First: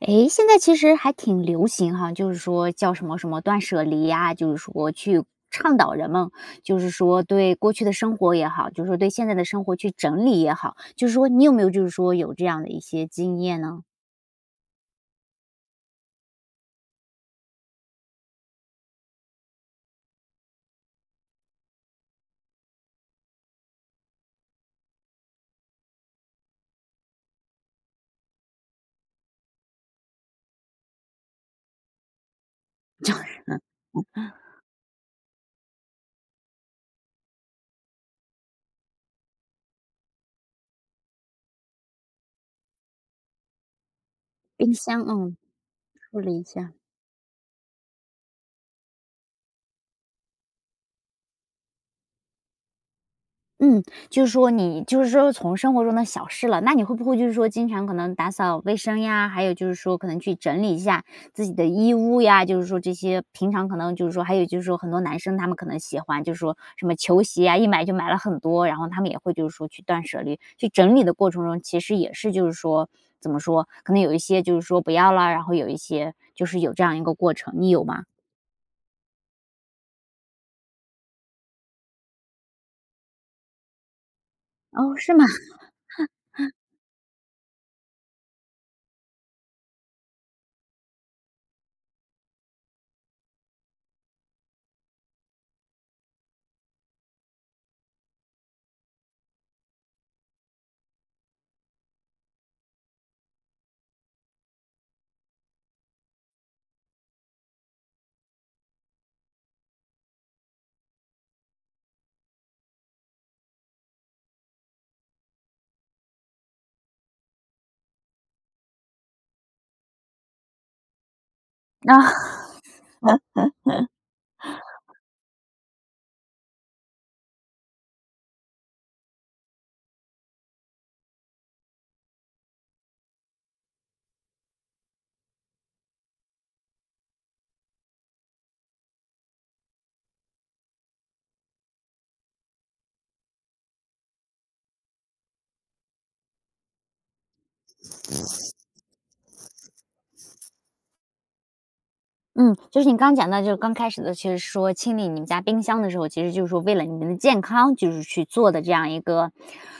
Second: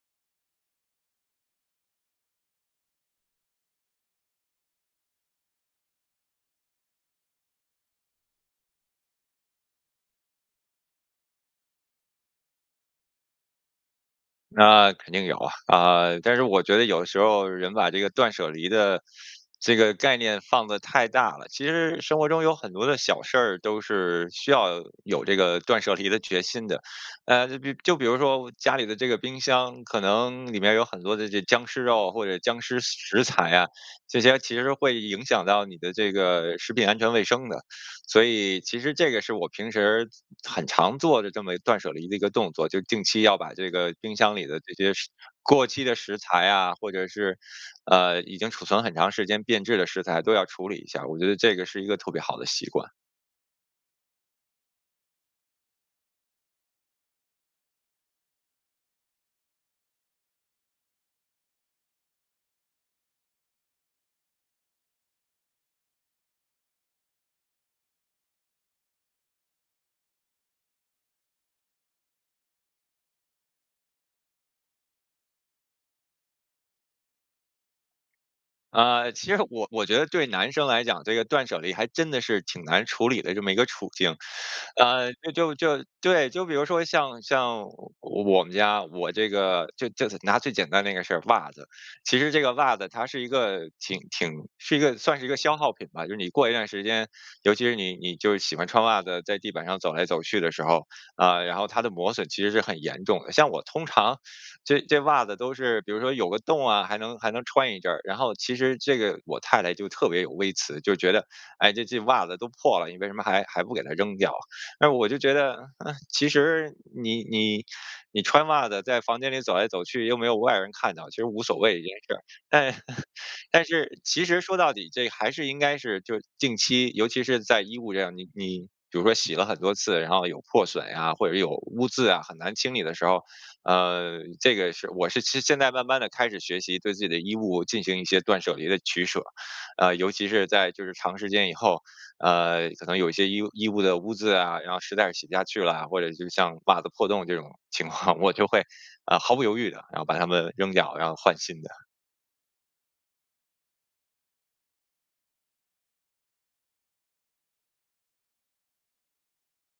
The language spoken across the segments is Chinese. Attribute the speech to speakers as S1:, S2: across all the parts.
S1: 哎，现在其实还挺流行哈，就是说叫什么什么断舍离啊，就是说去倡导人们，就是说对过去的生活也好，就是对现在的生活去整理也好，就是说你有没有就是说有这样的一些经验呢？
S2: 那肯定有啊，啊，但是我觉得有时候人把这个断舍离的 这个概念放得太大了，其实生活中有很多的小事儿都是需要有这个断舍离的决心的。呃，就比就比如说家里的这个冰箱可能里面有很多的这僵尸肉或者僵尸
S1: 僵
S2: 食材 啊，这些其实会影响到你的这个食品安全卫生的，所以其实这个是我平时很常做的这么断舍离的一个动作，就定期要把这个冰箱里的这
S1: 冰
S2: 些
S1: 箱，
S2: 食
S1: 嗯，
S2: 过期的食
S1: 处理一
S2: 材啊，
S1: 下。
S2: 或者是，呃，已经储存很长时间变质的食材都要处理一下，我觉得这个是一个特别好的习惯。
S1: 嗯，就是说你就是说从生活中的小事了，那你会不会就是说经常可能打扫卫生呀，还有就是说可能去整理一下自己的衣物呀，就是说这些平常可能就是说还有就是说很多男生，他们可能喜欢就是说什么球鞋呀，一买就买了很多，然后他们也会就是说去断舍离，去整理的过程中，其实也是就是说怎么说，可能有一些就是说不要了，然后有一些就是有这样一个过程，你有吗？
S2: 呃，其实我我觉得对男生来讲，这个断舍离还真的是挺难处理的这么一个处境。
S1: 哦，
S2: 呃，
S1: 是吗？
S2: 就就就，对，就 比如说像像我我们家，我这个就就是拿最简单的那个事儿，袜子，其实这个袜子它是一个挺挺是一个算是一个消耗品吧。就是你过一段时间，尤其是你你就喜欢穿袜子，在地板上走来走去的时候，啊，然后它的磨损其实是很严重的。像我通常这这袜子都是比如说有个洞啊，还能还能穿一阵儿，然后其实这个我太太就特别有微词，就觉得哎，这这袜子都破了，你为什么还还不给它扔掉啊？但是我就觉得，嗯，其实你你你穿袜子在房间里走来走去，又没有外人看到其实无所谓一件
S1: 啊。
S2: 事儿。但 但是其实说到 底，这还是应该是就近期，尤其是在衣物这样你你比如说洗了很多次，然后有破损呀，或者有污渍啊，很难清理的时候，呃，这个是我是现在慢慢地开始学习对自己的衣物进行一些断舍离的取舍，呃，尤其是在就是长时间以后，呃，可能有一些衣衣物的污渍啊，然后实在是洗不下去啦，或者是像袜子破洞这种情况，我就会，啊，毫不犹豫的，然后把它们扔掉，然后换新的。
S1: 嗯，就是你刚讲到就是刚开始的其实是说清理你们家冰箱的时候，其实就是说为了你们的健康就是去做的这样一个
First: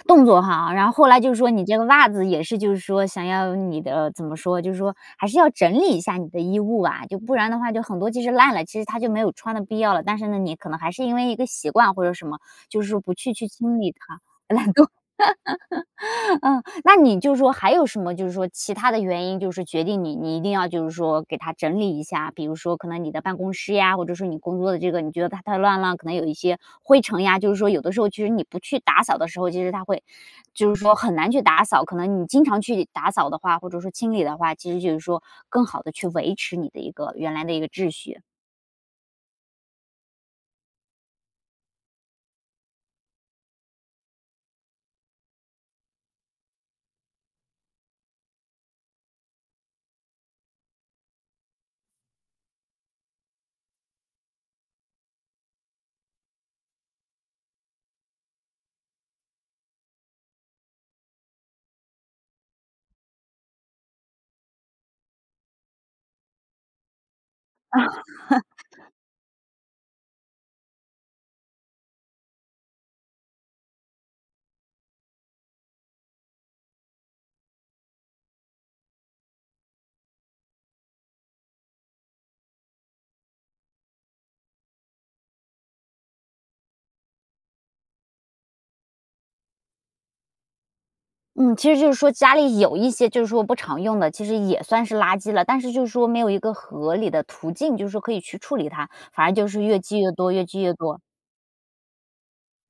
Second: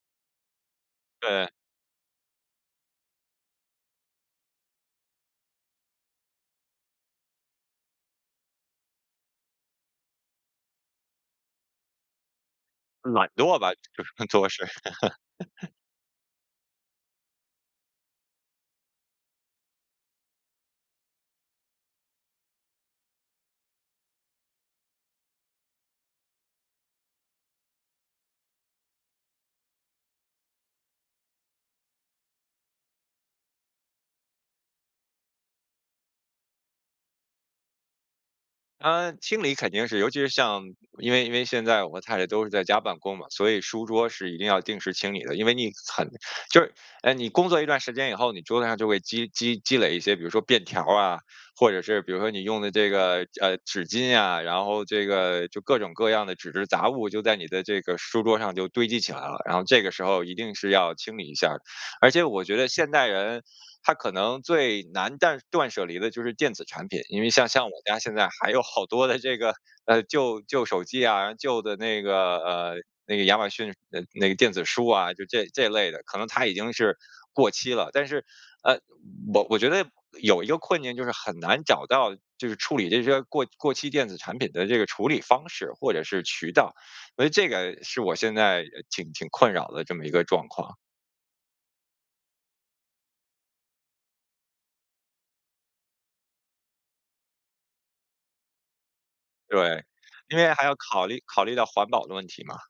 S1: 动作哈，然后后来就是说
S2: 对。
S1: 你这个袜子也是就是说想要你的怎么说，就是说还是要整理一下你的衣物吧，就不然的话就很多其实烂了，其实它就没有穿的必要了。但是呢你可能还是因为一个习惯或者什么，就是说不
S2: 懒
S1: 去去
S2: 惰吧，
S1: 清理
S2: 就是，
S1: 它，
S2: 主要事。
S1: 懒惰。呃，那你就是说还有什么就是说其它的原因就是决定你你一定要就是说给它整理一下？比如说可能你的办公室呀，或者说你工作的这个你觉得它太乱了，可能有一些灰尘呀，就是说有的时候其实你不去打扫的时候，其实它会就是说很难去打扫，可能你经常去打扫的话，或者说清理的话，其实就是说更好地去维持你的一个原来的一个秩序。
S2: 呃，清理肯定是尤其是像因为因为现在我太太都是在家办公嘛，所以书桌是一定要定时清理的。因为那很就是，哎，你工作一段时间以后，你桌子上就会积积积累一些，比如说便条儿啊，或者是比如说你用的这个，呃，纸巾啊，然后这个就各种各样的纸质杂物就在你的这个书桌上就堆积起来了，然后这个时候一定是要清理一下儿。而且我觉得现代人他可能最难断断舍离的就是电子产品，因为像像我家现在
S1: 啊。
S2: 还有好多的这个，呃，旧旧手机啊，旧的那个呃，那个亚马逊的那个电子书啊，就这这类的，可能它已经是过期了，但是，呃，我我觉得有一个困境就是很难找到就是处理这些过过期电子产品的这个处理方式或者是渠道，呃，所以这个是我现在挺挺困扰的这么一个状况。
S1: 嗯，其实就是说家里有一些就是说不常用的，其实也算是垃圾了，但是就是说没有一个合理的途径，就是说可以去处理它，反而就是越
S2: 对，
S1: 积越多
S2: 因
S1: 越
S2: 为
S1: 积
S2: 还要
S1: 越多。
S2: 考虑考虑到环保的问题嘛。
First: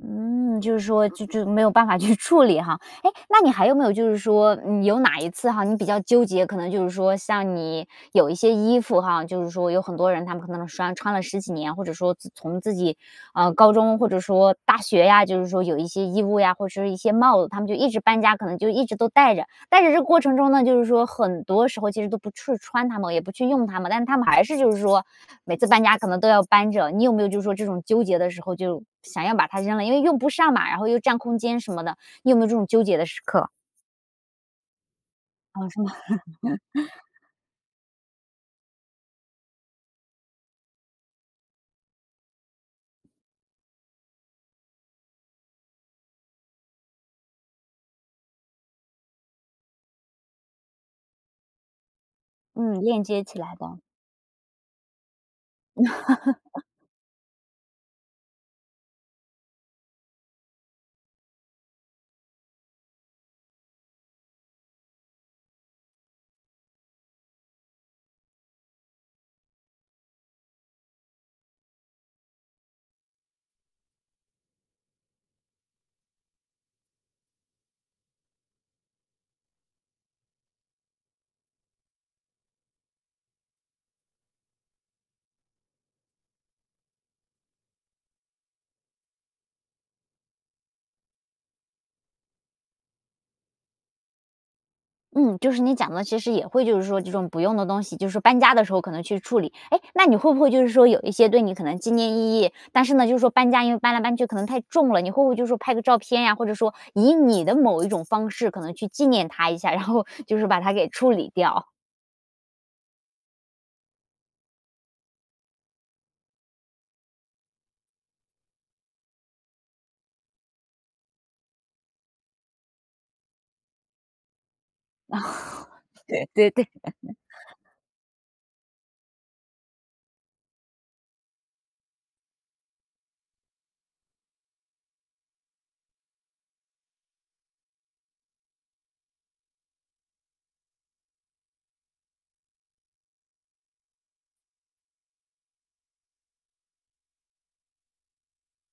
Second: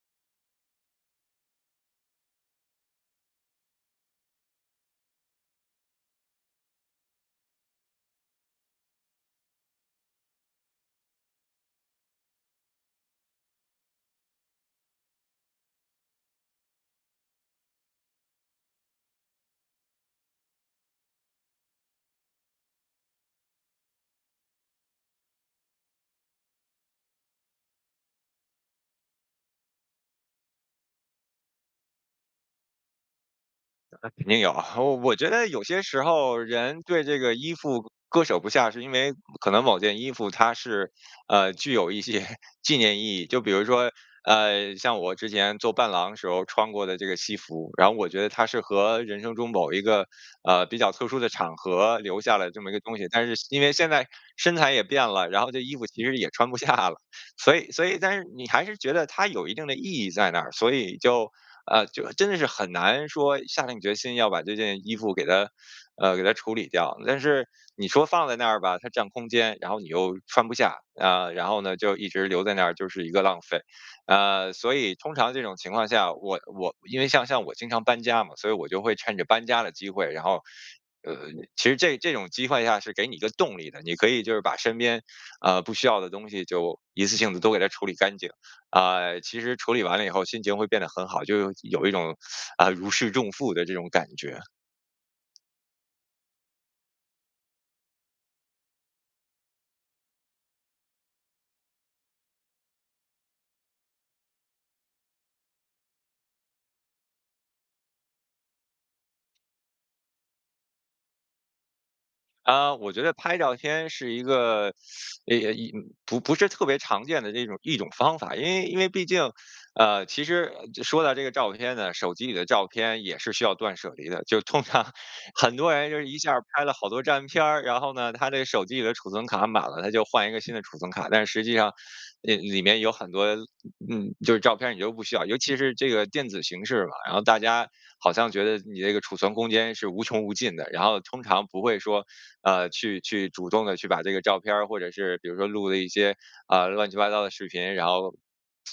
S1: 嗯，就是说就就没有办法去处理哈。哎，那你还有没有就是说，嗯，有哪一次哈，你比较纠结，可能就是说像你有一些衣服哈，就是说有很多人他们可能穿-穿了十几年，或者说自从自己，啊，高中或者说大学呀，就是说有一些衣物呀，或者是一些帽子，他们就一直搬家，可能就一直都带着。但是这过程中呢，就是说很多时候其实都不去穿它们，也不去用它们，但他们还是就是说每次搬家可能都要搬着，你有没有就是说这种纠结的时候，就想要把它扔了？因为用不上嘛，然后又占空间什么的。你有没有这种纠结的时刻？
S2: 那肯定有啊，我我觉得有
S1: 啊，是
S2: 些
S1: 吗？
S2: 时候人对 这个衣服割舍不下，是因为可能某件衣服它是，呃，具有一些纪念意义，就比如说，呃，像我之前做伴郎时候穿过的这个西服，然后我觉得它是和人生中某一个，呃，比较特殊的场合留下了这么一个
S1: 嗯，
S2: 东
S1: 链
S2: 西，
S1: 接
S2: 但是
S1: 起来
S2: 因为
S1: 的。
S2: 现在身材也变了，然后这衣服其实也穿不 下了，所以所以但是你还是觉得它有一定的意义在那儿，所以就，呃，就真的是很难说下定决心要把这件衣服给它，呃，给它处理掉。但是你说放在那儿吧，它占空间，然后你又穿不下，呃，然后呢，就一直留在那儿就是一个浪费。呃，所以通常这种情况下，我我因为像像我经常搬家嘛，所以我就会趁着搬家的机会，然后，呃，其实这这种机会下是给你一个动力的，你可以就是把身边，呃，不需要的东西就一次性地都给它处理干净。啊，其实处理完了以后，心情会变得很好，就有有一种，啊，如释重负的这种感觉。
S1: 嗯，就是你讲得其实也会就是说这种不用的东西，就是搬家的时候可能去处理。哎，那你会不会就是说有一些对你可能纪念意义，但是呢，就是说搬家因为搬来搬去可能太重了，你会不会就是说拍个照片呀，或者说以你的某一种方式可能去纪念它一下，然后就是把它给处理掉？
S2: 啊，我觉得拍照片是一个 诶呃，一不不是特别常见的一种一种方法，因为因为毕竟呃，其实就说到这个照片呢，手机里的照片也是需要断舍离的，就通常
S1: 哦。
S2: 很多人就一
S1: 对
S2: 下儿
S1: 对
S2: 拍
S1: 对。
S2: 了好多照片儿，然后呢，他这手机里的储存卡满了，他就换一个新的储存卡，但实际上里里面有很多，嗯，就是照片儿你都不需要。尤其是这个电子形式吧，然后大家好像觉得你这个储存空间是无穷无尽的，然后通常不会说，呃，去去主动地去把这个照片儿或者是比如说录的一些，呃，乱七八糟的视频，然后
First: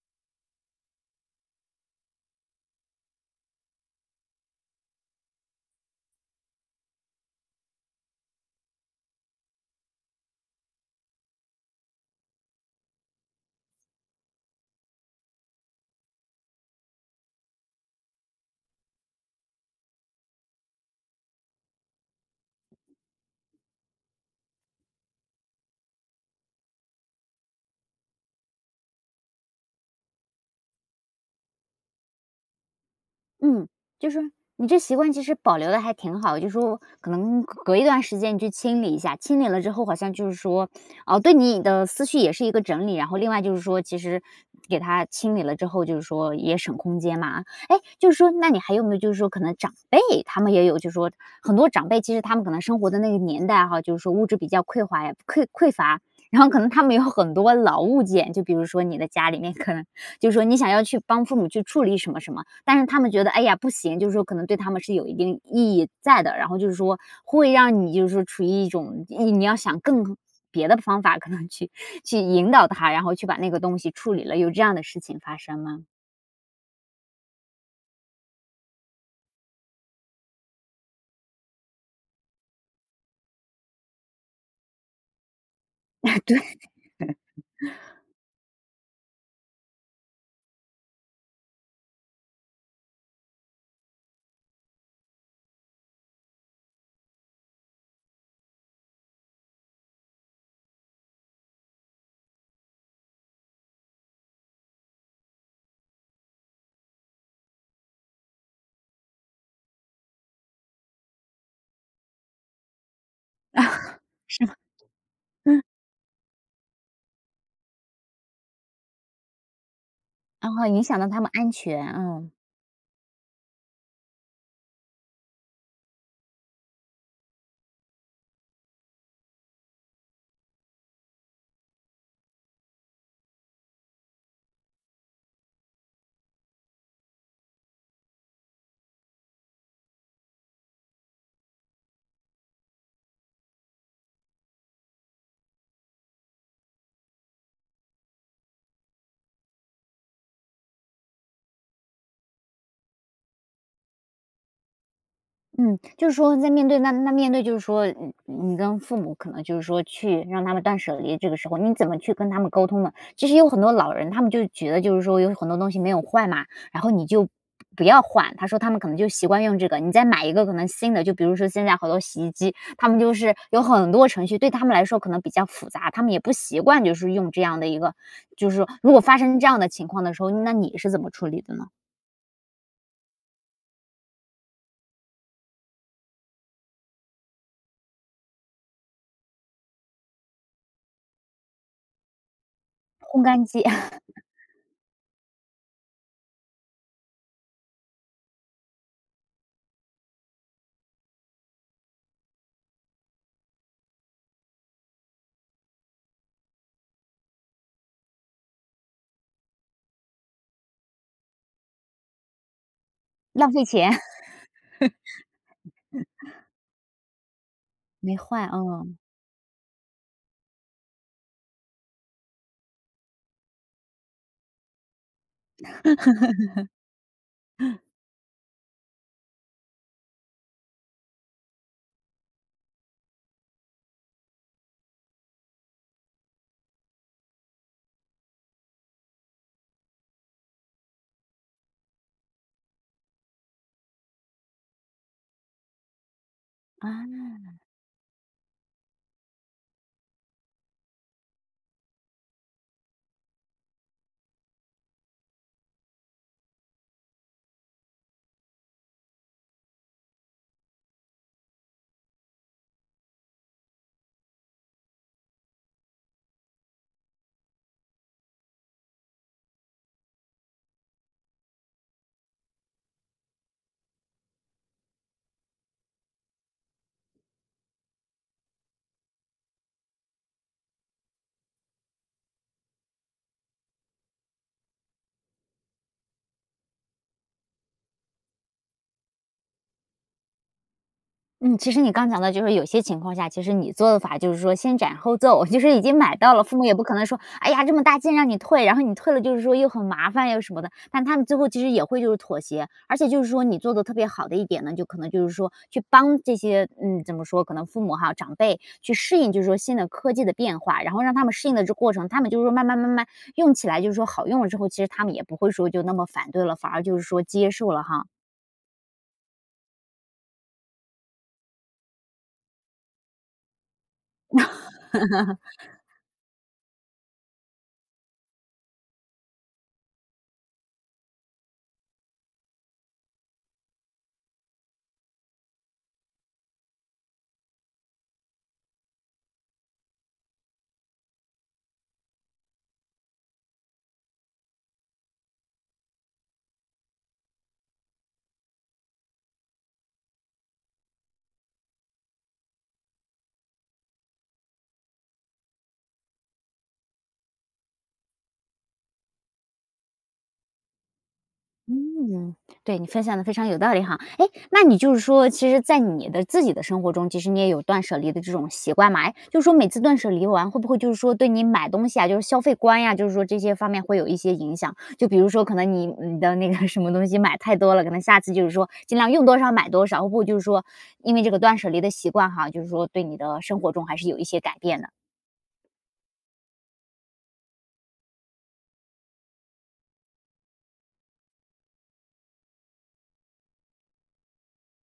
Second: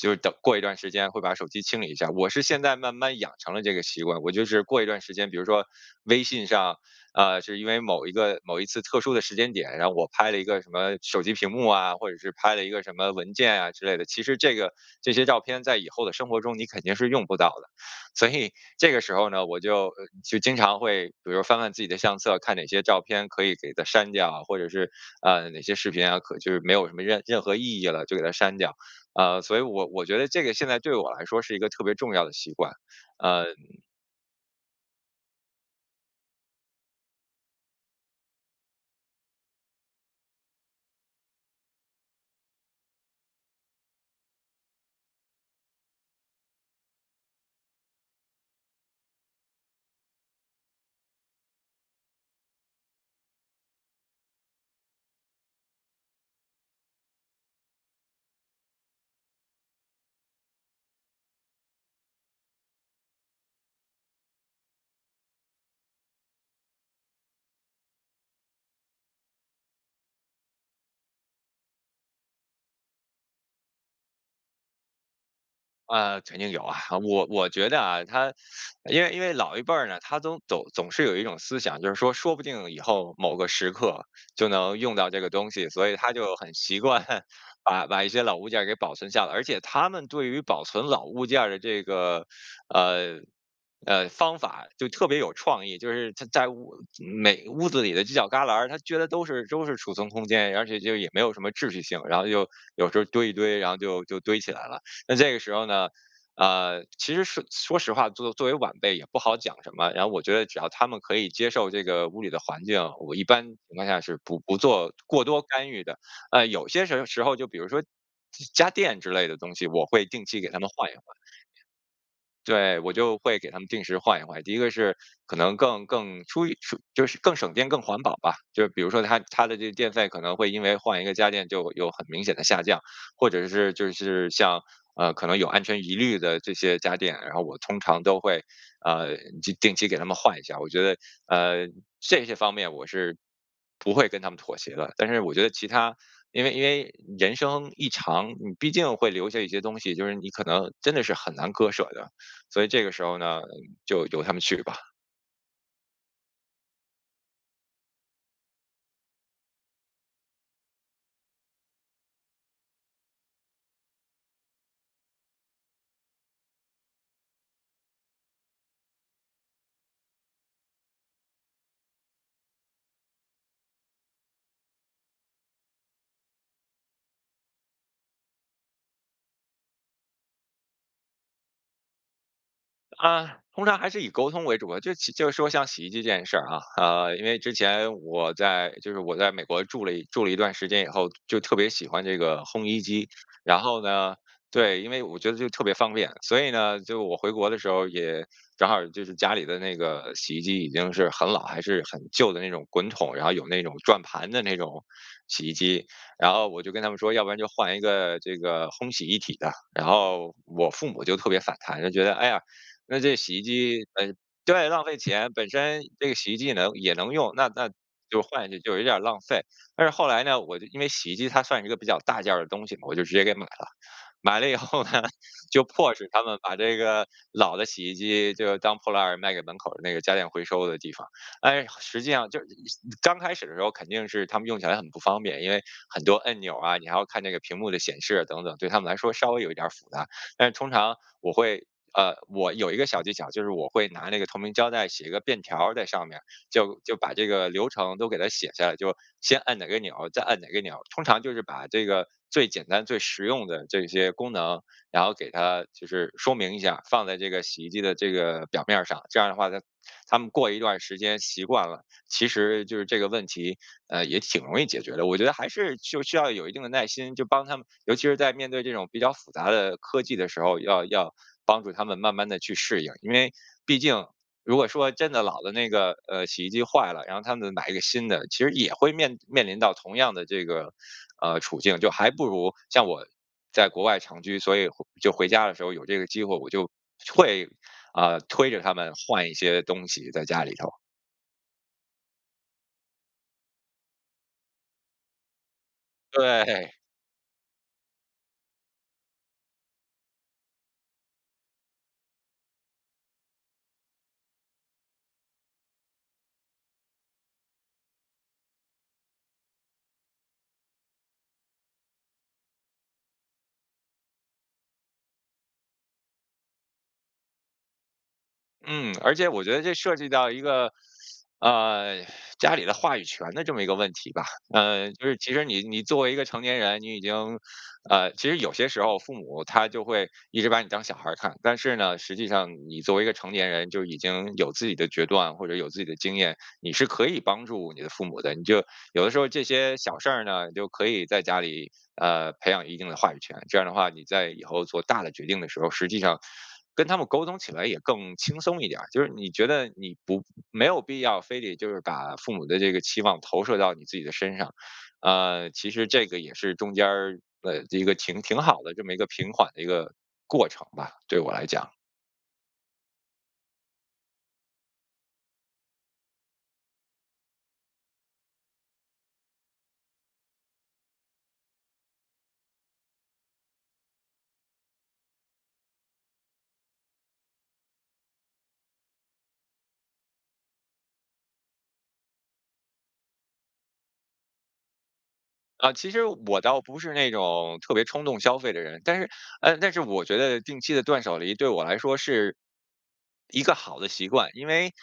S2: 就等过一段时间会把手机清理一下。我是现在慢慢养成了这个习惯，我就是过一段时间，比如说微信上，啊，是因为某一个某一次特殊的时间点，然后我拍了一个什么手机屏幕啊，或者是拍了一个什么文件啊之类的。其实这个这些照片在以后的生活中你肯定是用不到的。所以这个时候呢，我就就经常会比如说翻翻自己的相册，看哪些照片可以给它删掉，或者是，啊，哪些视频啊，可就是没有什么任任何意义了，就给它删掉，啊，所以我我觉得这个现在对我来说是一个特别重要的习惯。嗯。
S1: 嗯，就是你这习惯其实保留得还挺好，就说可能隔隔一段时间去清理一下，清理了之后好像就是说，哦，对你的思绪也是一个整理，然后另外就是说其实给它清理了之后，就是说也省空间嘛。诶，就是说那你还有没有就是说可能长辈，他们也有就是说很多长辈，其实他们可能生活的那个年代，哈，就是说物质比较匮乏呀，匮匮乏，然后可能他们有很多老物件，就比如说你的家里面可能就说你想要去帮父母去处理什么什么，但是他们觉得：“哎呀，不行。”就是说可能对他们是有一定意义在的，然后就是说会让你就是说处于一种，你要想更别的方法可能去去引导他，然后去把那个东西处理了，有这样的事情发生吗？
S2: 呃，肯定有啊，我我觉得啊，他 因为因为老一辈儿呢，他都总总是有一种思想，就是说说不定以后某个时刻就能用到这个东西，所以他
S1: 哎，
S2: 就
S1: 对。
S2: 很习惯把 把一些老物件儿给保存下来，而且他们对于保存老物件儿的这个，呃，呃，方法就特别有创意，就是他在屋每屋子里的犄角旮旯儿，他觉得都是都是储存空间，而且就也没有什么秩序性，然后就有时候堆一堆，然后就就堆起来了。那这个时候呢，呃，其实说说实话作作为晚辈也不好讲什么，然后我觉得只要他们可以接受这个屋里的环境，我一般情况下 是不
S1: 是吗？
S2: 不做过多
S1: 嗯。
S2: 干预的，呃，有些时时候就比如说家家电之类的东西，我会定期给
S1: 然
S2: 他
S1: 后
S2: 们
S1: 影
S2: 换一
S1: 响
S2: 换。
S1: 到他们安全。嗯。
S2: 对，我就会给他们定时换一换。第一个是可能更更出于出就是更省电更环保吧，就比如说它它的这个电费可能会因为换一个家电就有很明显的下降，或者是就是像，呃，可能有安全疑虑的这些家电，然后我通常都会，呃，就定期给他们换一下，我觉得，呃，这些方面我是不会跟他们妥协的。但是我觉得其它因为因为人生一长，你毕竟会留下一些东西，就是你可能真的是很难割舍的，所以这个时候呢，就由他们去吧。
S1: 嗯。就是说在面对那那面对就是说你你跟父母可能就是说去让他们断舍离，这个时候你怎么去跟他们沟通呢？其实有很多老人，他们就是觉得就是说有很多东西没有坏嘛，然后你就不不要换，他说他们可能就习惯用这个。你再买一个可能新的，就比如说现在好多洗衣机，它们就是有很多程序，对他们来说可能比较复杂，他们也不习惯就是用这样的一个就是说如果发生这样的情况的时候，那你是怎么处理的呢？
S2: 啊，通常还是以沟通为主啊，就其就是说像洗衣机这件事儿啊，啊，因为之前我在就是我在美国住了一住了一段时间以后，就特别喜欢这个烘衣机。
S1: 烘干
S2: 然
S1: 机。
S2: 后呢 对，因为我觉得就特别方便。所以呢，就我回国的时候，也正好就是家里的那个洗衣机已经是很老，还是很旧的那种滚筒，然后有那种转盘的那种洗衣机。然后我就跟他们说要不然就换一个这个烘洗一体的，然后我父母就特别反弹，就觉得：“哎呀，那这洗衣
S1: 浪费
S2: 机
S1: 钱。
S2: 本对，浪费钱，本身这个洗衣 机也能也能用，那那
S1: 没
S2: 就换
S1: 坏。
S2: 下去就有点
S1: 嗯。
S2: 儿浪费。“但是后来呢，我就因为洗衣机它算是一个比较大件儿的东西嘛，我就直接给买了。买了以后呢，就迫使他们把这个老的 洗衣机就当破烂儿卖给门口的那个家电回收的地方。哎呀，实际上就是刚开始的时候肯定是他们用起来很不方便，因为很多按钮啊，你还要看那个屏幕的显示等等，对他们来说稍微有一点儿复杂。但是通常我会呃，我有一个小技巧，就是我会拿那个透明胶带写一个便条儿在上面，就就把
S1: 啊。
S2: 这个流程都给它写下来，就先按哪个钮，再按哪个钮，通常就是把这个最简单最实用的这些功能，然后给它就是说明一下，放在这个洗衣机的这个表面儿上。这样的话他他们过一段儿时间习惯了，其实就是这个问题，呃，也挺容易解决的。我觉得还是就需要有一定的耐心，就帮他们尤其是在面对这种比较复杂的科技的时候，要要帮助他们慢慢地去适应，因为毕竟如果说真的老了那个，呃，洗衣机坏了，然后他们买一个新的，其实也会面面临到同样的这个，呃，处境，就还不如像我在国外长居，所以回就回家的时候有这个机会，我就会，啊，推着他们换一些东西在家里头。
S1: 嗯，其实你刚讲到就是有些情况下，其实你做的法，就是说先斩后奏，就是已经买到了，父母
S2: 对。
S1: 也不可能说，哎呀，这么大劲让你退，然后你退了就是说，又很麻烦又什么的。但他们最后其实也会就是妥协。而且就是说你做得特别好的一点呢，就可能就是说去帮这些嗯，怎么说，可能父母哈长辈，去适应就是说新的科技的变化。然后让他们适应的这个过程，他们就说慢慢慢慢用起来就是说好用了之后，其实他们也不会说就那么反对了，反而就是说接受了哈。
S2: 嗯，而且我觉得这涉及到一个，呃，家里的话语权的这么一个问题吧。呃，就是其 实你你作为一个成年人，你已经呃，其实有些时候父母他就会一直把你当小孩看。但是呢，实际上你作为一个成年人就已经有自己的决断，或者有自己的经验。你是可以帮助你的父母的，你就有的时候这些小事呢，你就可以在家里，呃，培养一定的话语权。这样的话，你在以后做大的决定的时候，实际上，跟他们沟通起来也更轻松一点儿。就是你觉得你不没有必要，非得就是把父母的这个期望投射到你自己的身上。呃，其实这个也是中间儿的一个挺挺好的这么一个平缓的一个过程吧，对我来讲。
S1: 嗯。对，你分享的非常有道理哈。哎，那你就是说其实在你的自己的生活中，其实你也有断舍离的这种习惯嘛。哎，就是说每次断舍离完，会不会就是说，对你买东西啊，就是消费观呀，就是说这些方面会有一些影响？就比如说可能你嗯，你的那个什么东西买太多了，可能下次就是说，尽量用多少买多少，不就是说因为这个断舍离的习惯哈，就是说对你的生活中还是有一些改变的。
S2: 啊，其实我倒不是那种特别冲动消费的人。但是哎，但是我觉得定期的断舍离对我来说是，一个好的习惯。因为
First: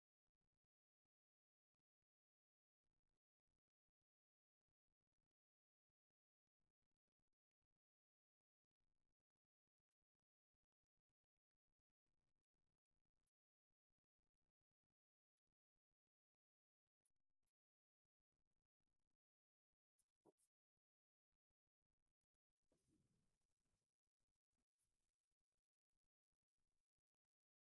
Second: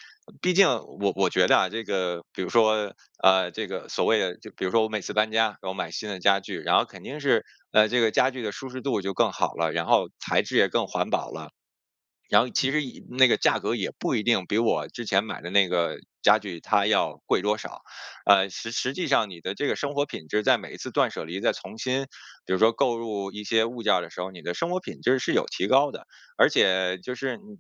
S2: 毕竟我我觉得啊，这个比如说，呃，这个所谓的就比如说我每次搬家，给我买新的家具。然后肯定是，呃，这个家具的舒适度就更好了，然后材质也更环保了。然后其实一那个价格也不一定比我之前买的那个家具，它要贵多少。呃，实实际上你的这个生活品质在每一次断舍离再重新，比如说购入一些物件儿的时候，你的生活品质是有提高的。而且就是，你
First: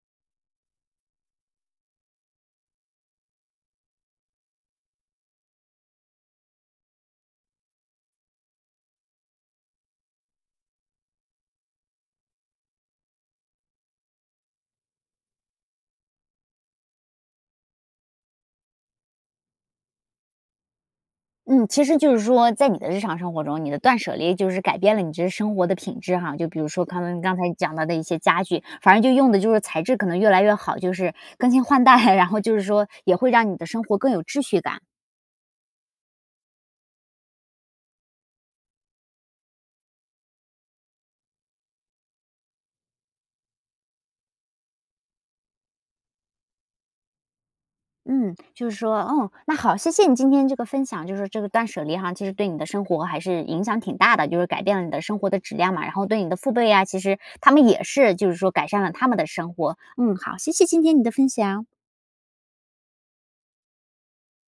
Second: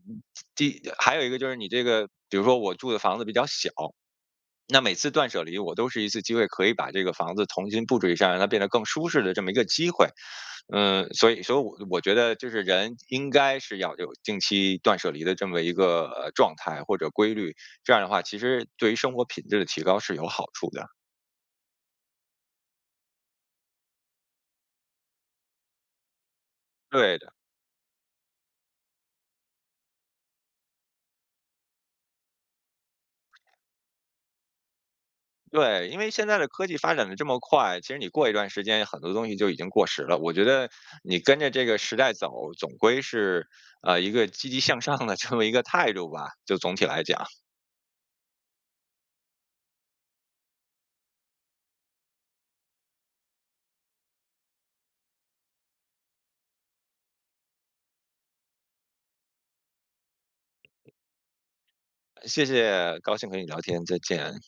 S2: 你这还有一个就是你这个，比如说我住的房子比较小，那每次断舍离我都是一次机会，可以把这个房子重新布置一下，让它变得更舒适的这么一个机会。嗯，所以所以我我觉得就是人应该是要有定期断舍离的这么一个，呃，状态或者规律，这样的话其实，对于生活品质的提高是有好处的。
S1: 嗯，其实就是说在你的日常生活中，你的断舍离就是改变了你这生活的品质哈。就比如说刚
S2: 对的。
S1: 刚才讲到的一些家具，反正就用的就是材质可能越来越好，就是更新换代。然后就是说也会让你的生活更有秩序感。
S2: 对，因为现在的科技发展得这么快，其实你过一段时间很多东西就已经过时了。我觉得你跟着这个时代走，总归是，呃，一个积极向上的这么一个态度吧，就总体来讲。
S1: 嗯，就是说哦，那好，谢谢你今天这个分享，就是这个断舍离哈，其实对你的生活还是影响挺大的，就是改变了你的生活的质量嘛。然后对你的父辈呀，其实他们也是，就是说改善了他们的生活。嗯，好，谢谢今天你的分享。
S2: 谢谢，高兴跟你聊天，再见。